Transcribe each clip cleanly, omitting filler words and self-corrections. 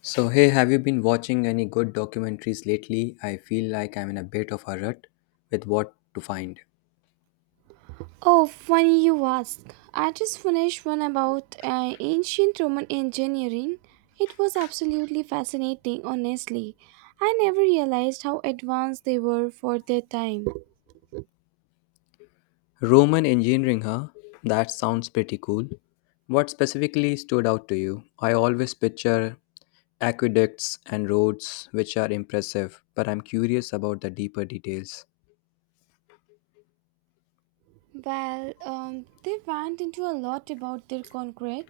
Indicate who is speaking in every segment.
Speaker 1: So, hey, have you been watching any good documentaries lately? I feel like I'm in a bit of a rut with what to find.
Speaker 2: Oh, funny you ask. I just finished one about ancient Roman engineering. It was absolutely fascinating, honestly. I never realized how advanced they were for their time.
Speaker 1: Roman engineering, huh? That sounds pretty cool. What specifically stood out to you? I always picture aqueducts and roads, which are impressive, but I'm curious about the deeper details.
Speaker 2: They went into a lot about their concrete,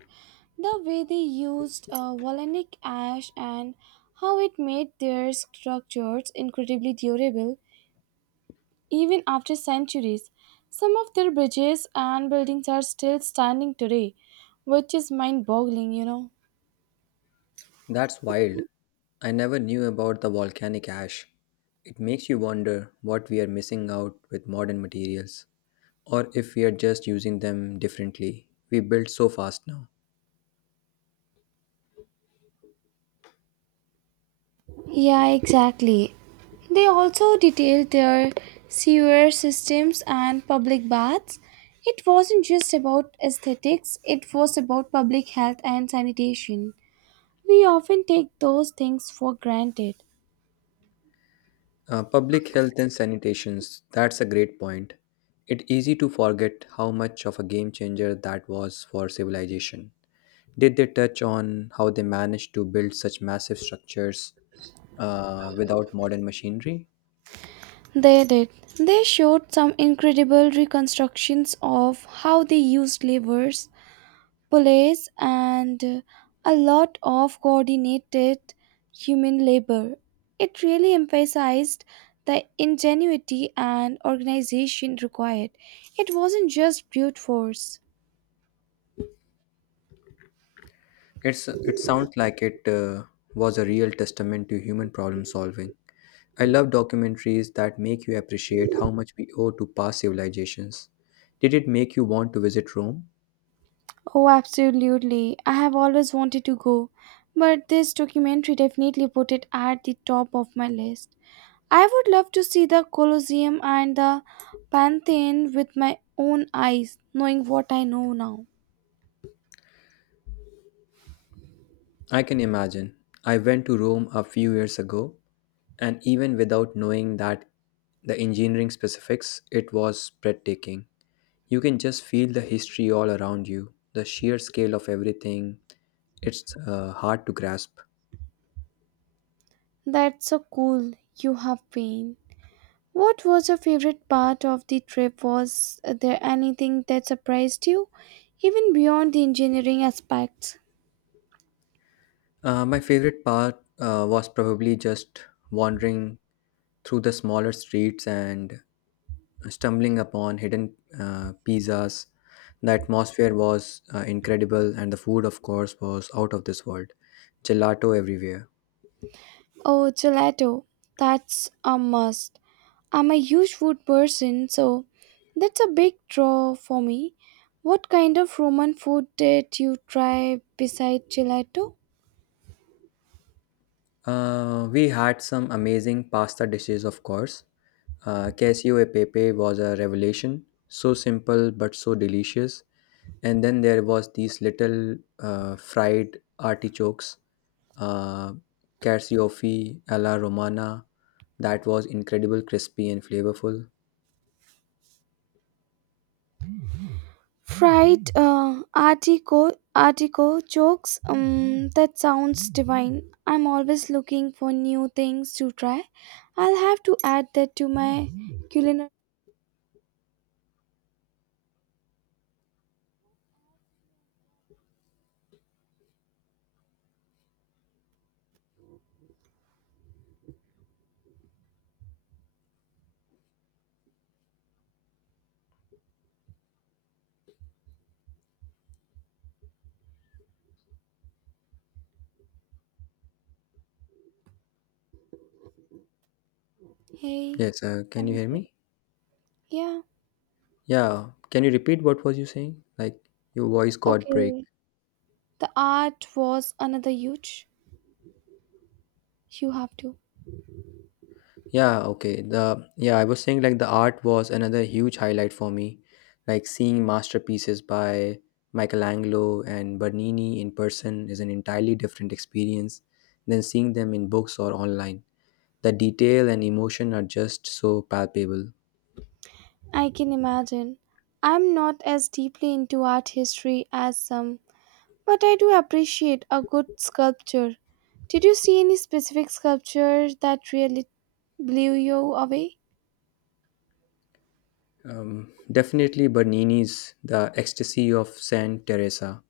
Speaker 2: the way they used volcanic ash, and how it made their structures incredibly durable. Even after centuries, some of their bridges and buildings are still standing today, which is mind boggling.
Speaker 1: That's wild. I never knew about the volcanic ash. It makes you wonder what we are missing out with modern materials, or if we are just using them differently. We build so fast now.
Speaker 2: Yeah, exactly. They also detailed their sewer systems and public baths. It wasn't just about aesthetics, it was about public health and sanitation. We often take those things for granted.
Speaker 1: Public health and sanitations, that's a great point. It's easy to forget how much of a game changer that was for civilization. Did they touch on how they managed to build such massive structures without modern machinery?
Speaker 2: They did. They showed some incredible reconstructions of how they used levers police, and a lot of coordinated human labor. It really emphasized the ingenuity and organization required. It wasn't just brute force.
Speaker 1: It sounds like it was a real testament to human problem solving. I love documentaries that make you appreciate how much we owe to past civilizations. Did it make you want to visit Rome?
Speaker 2: Oh, absolutely. I have always wanted to go, but this documentary definitely put it at the top of my list. I would love to see the Colosseum and the Pantheon with my own eyes, knowing what I know now.
Speaker 1: I can imagine. I went to Rome a few years ago, and even without knowing that the engineering specifics, it was breathtaking. You can just feel the history all around you, the sheer scale of everything. It's hard to grasp.
Speaker 2: That's so cool. You have been. What was your favorite part of the trip? Was there anything that surprised you, even beyond the engineering aspects?
Speaker 1: My favorite part was probably just wandering through the smaller streets and stumbling upon hidden pizzas. The atmosphere was incredible, and the food, of course, was out of this world. Gelato everywhere.
Speaker 2: Oh, gelato. That's a must. I'm a huge food person, so that's a big draw for me. What kind of Roman food did you try besides gelato?
Speaker 1: We had some amazing pasta dishes, of course. Casio e pepe was a revelation. So simple but so delicious. And then there was these little fried artichokes, uh, carciofi alla romana. That was incredible, crispy and flavorful.
Speaker 2: Fried artichokes, that sounds divine. I'm always looking for new things to try. I'll have to add that to my culinary. Hey,
Speaker 1: Yes, can you
Speaker 2: I'm
Speaker 1: hear
Speaker 2: there.
Speaker 1: me?
Speaker 2: Yeah,
Speaker 1: Yeah, can you repeat what was you saying? Like your voice got break.
Speaker 2: okay. The art was another huge. You have to.
Speaker 1: Yeah, okay. I was saying like the art was another huge highlight for me. Like seeing masterpieces by Michelangelo and Bernini in person is an entirely different experience than seeing them in books or online. The detail and emotion are just so palpable.
Speaker 2: I can imagine. I'm not as deeply into art history as some, but I do appreciate a good sculpture. Did you see any specific sculptures that really blew you away?
Speaker 1: Definitely Bernini's The Ecstasy of Saint Teresa.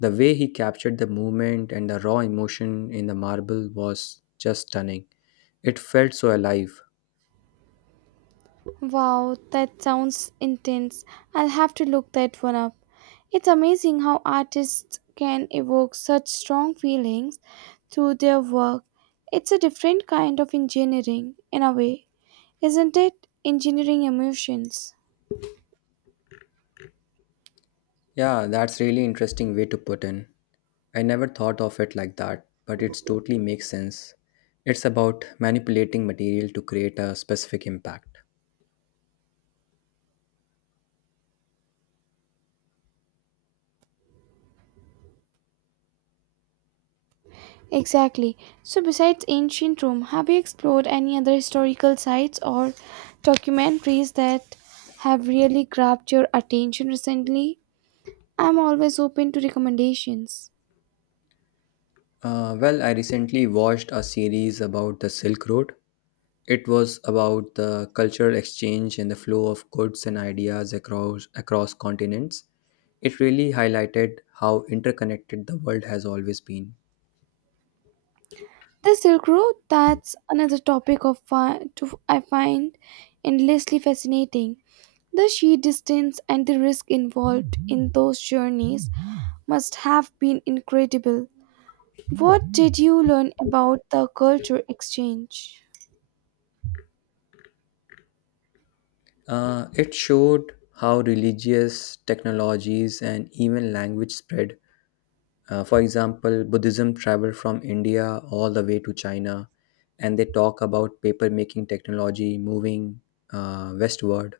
Speaker 1: The way he captured the movement and the raw emotion in the marble was just stunning. It felt so alive.
Speaker 2: Wow, that sounds intense. I'll have to look that one up. It's amazing how artists can evoke such strong feelings through their work. It's a different kind of engineering, in a way, isn't it? Engineering emotions.
Speaker 1: Yeah, that's really interesting way to put in. I never thought of it like that, but it totally makes sense. It's about manipulating material to create a specific impact.
Speaker 2: Exactly. So, besides ancient Rome, have you explored any other historical sites or documentaries that have really grabbed your attention recently? I'm always open to recommendations.
Speaker 1: Well, I recently watched a series about the Silk Road. It was about the cultural exchange and the flow of goods and ideas across continents. It really highlighted how interconnected the world has always been.
Speaker 2: The Silk Road, that's another topic of I find endlessly fascinating. The sheer distance and the risk involved in those journeys must have been incredible. What did you learn about the culture exchange?
Speaker 1: It showed how religious technologies and even language spread. For example, Buddhism traveled from India all the way to China, and they talk about paper making technology moving westward.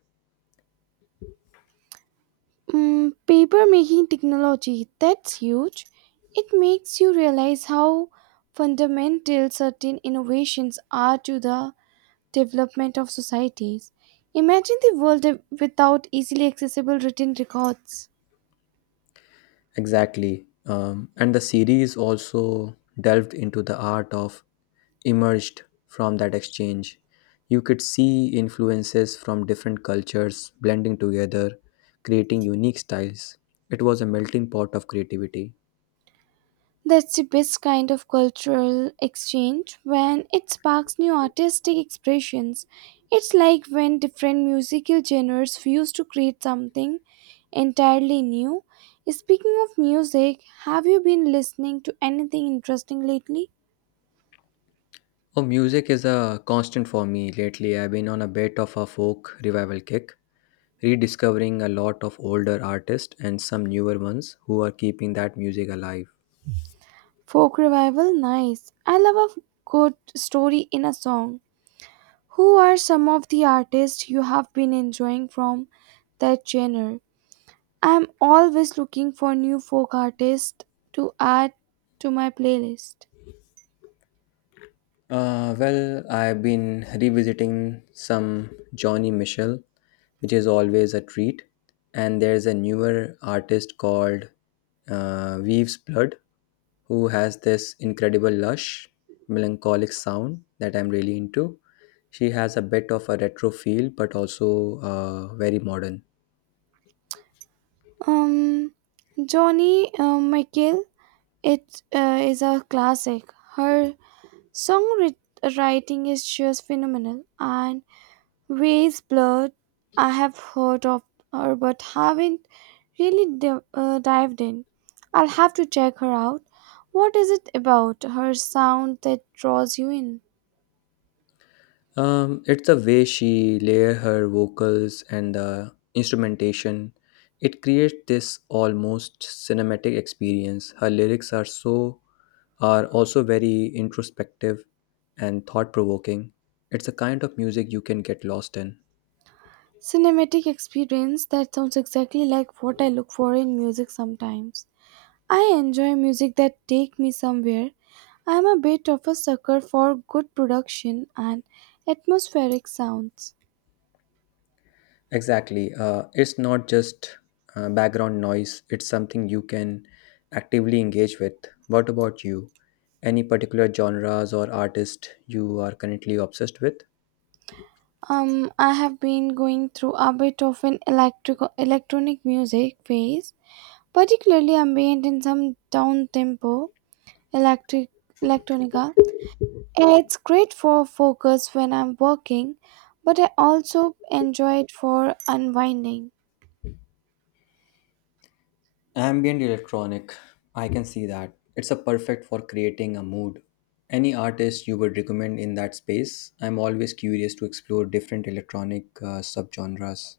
Speaker 2: Mm, paper making technology, that's huge. It makes you realize how fundamental certain innovations are to the development of societies. Imagine the world without easily accessible written records.
Speaker 1: Exactly. And the series also delved into the art of emerged from that exchange. You could see influences from different cultures blending together, creating unique styles. It was a melting pot of creativity.
Speaker 2: That's the best kind of cultural exchange when it sparks new artistic expressions. It's like when different musical genres fuse to create something entirely new. Speaking of music, have you been listening to anything interesting lately?
Speaker 1: Oh, music is a constant for me lately. I've been on a bit of a folk revival kick, rediscovering a lot of older artists and some newer ones who are keeping that music alive.
Speaker 2: Folk revival, nice. I love a good story in a song. Who are some of the artists you have been enjoying from that genre? I'm always looking for new folk artists to add to my playlist.
Speaker 1: Well, I've been revisiting some Johnny Mitchell, which is always a treat. And there's a newer artist called Weaves Blood, who has this incredible, lush, melancholic sound that I'm really into. She has a bit of a retro feel, but also very modern.
Speaker 2: Um, Johnny Michael, it is a classic. Her songwriting is just phenomenal, and Ways Blood, I have heard of her but haven't really dived in. I'll have to check her out. What is it about her sound that draws you in?
Speaker 1: It's the way she layer her vocals and the instrumentation. It creates this almost cinematic experience. Her lyrics are so are also very introspective and thought provoking. It's a kind of music you can get lost in.
Speaker 2: Cinematic experience that sounds exactly like what I look for in music sometimes. I enjoy music that take me somewhere. I am a bit of a sucker for good production and atmospheric sounds.
Speaker 1: Exactly. It's not just background noise, it's something you can actively engage with. What about you? Any particular genres or artist you are currently obsessed with?
Speaker 2: I have been going through a bit of an electric electronic music phase, particularly ambient in some down tempo electric electronica. It's great for focus when I'm working, but I also enjoy it for unwinding.
Speaker 1: Ambient electronic, I can see that. It's a perfect for creating a mood. Any artist you would recommend in that space? I'm always curious to explore different electronic subgenres.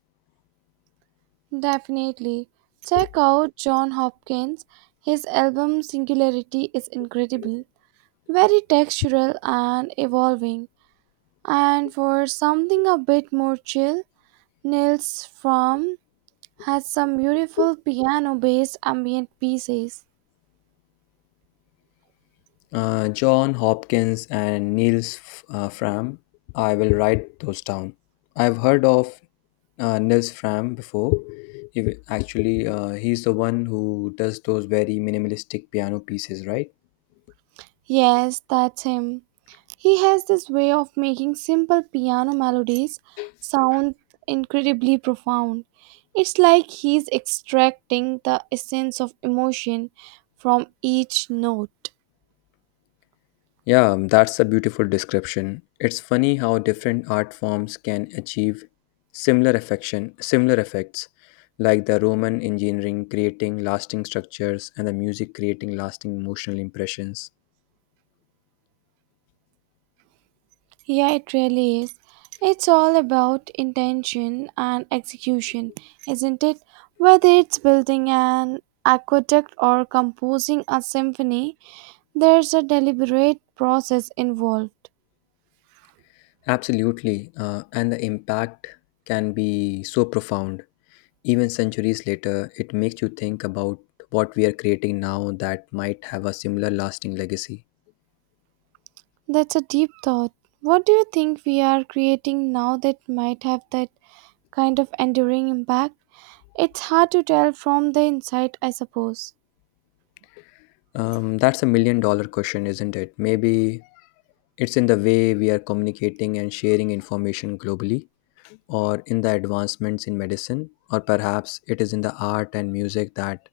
Speaker 2: Definitely. Check out John Hopkins. His album Singularity is incredible, very textural and evolving. And for something a bit more chill, Nils Fromm has some beautiful piano based ambient pieces.
Speaker 1: John Hopkins and Fram. I will write those down. I've heard of Niels Fram before. If, actually, he's the one who does those very minimalistic piano pieces, right?
Speaker 2: Yes, that's him. He has this way of making simple piano melodies sound incredibly profound. It's like he's extracting the essence of emotion from each note.
Speaker 1: Yeah, that's a beautiful description. It's funny how different art forms can achieve similar effects, like the Roman engineering creating lasting structures and the music creating lasting emotional impressions.
Speaker 2: Yeah, it really is. It's all about intention and execution, isn't it? Whether it's building an aqueduct or composing a symphony, there's a deliberate process involved.
Speaker 1: Absolutely, and the impact can be so profound. Even centuries later, it makes you think about what we are creating now that might have a similar lasting legacy.
Speaker 2: That's a deep thought. What do you think we are creating now that might have that kind of enduring impact? It's hard to tell from the inside, I suppose.
Speaker 1: That's a million dollar question, isn't it? Maybe it's in the way we are communicating and sharing information globally, or in the advancements in medicine, or perhaps it is in the art and music that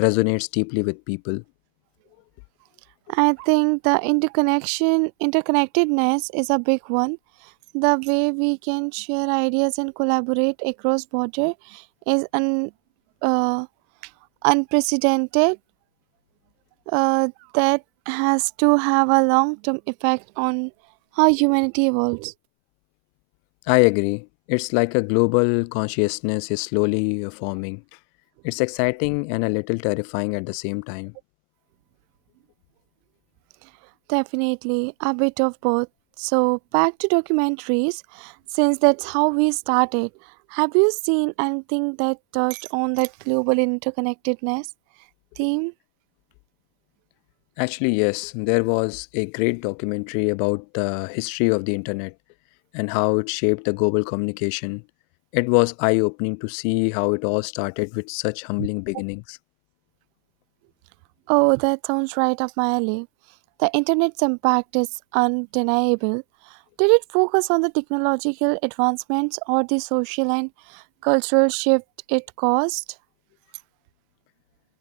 Speaker 1: resonates deeply with people.
Speaker 2: I think the interconnectedness is a big one. The way we can share ideas and collaborate across border is uh, unprecedented. That has to have a long-term effect on how humanity evolves.
Speaker 1: I agree. It's like a global consciousness is slowly forming. It's exciting and a little terrifying at the same time.
Speaker 2: Definitely, a bit of both. So, back to documentaries, since that's how we started. Have you seen anything that touched on that global interconnectedness theme?
Speaker 1: Actually, yes, there was a great documentary about the history of the internet and how it shaped the global communication. It was eye opening to see how it all started with such humbling beginnings.
Speaker 2: Oh, that sounds right up my alley. The internet's impact is undeniable. Did it focus on the technological advancements or the social and cultural shift it caused?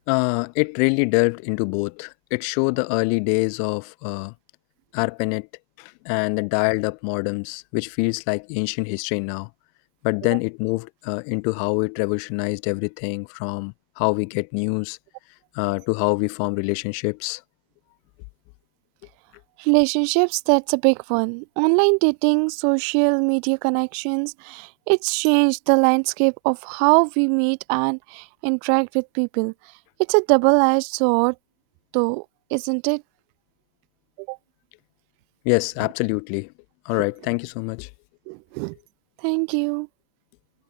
Speaker 1: It really delved into both. It showed the early days of ARPANET and the dialed up modems, which feels like ancient history now. But then it moved into how it revolutionized everything from how we get news to how we form relationships.
Speaker 2: Relationships, that's a big one. Online dating, social media connections, it's changed the landscape of how we meet and interact with people. It's a double edged sword, though, isn't it?
Speaker 1: Yes, absolutely. All right. Thank you so much.
Speaker 2: Thank you.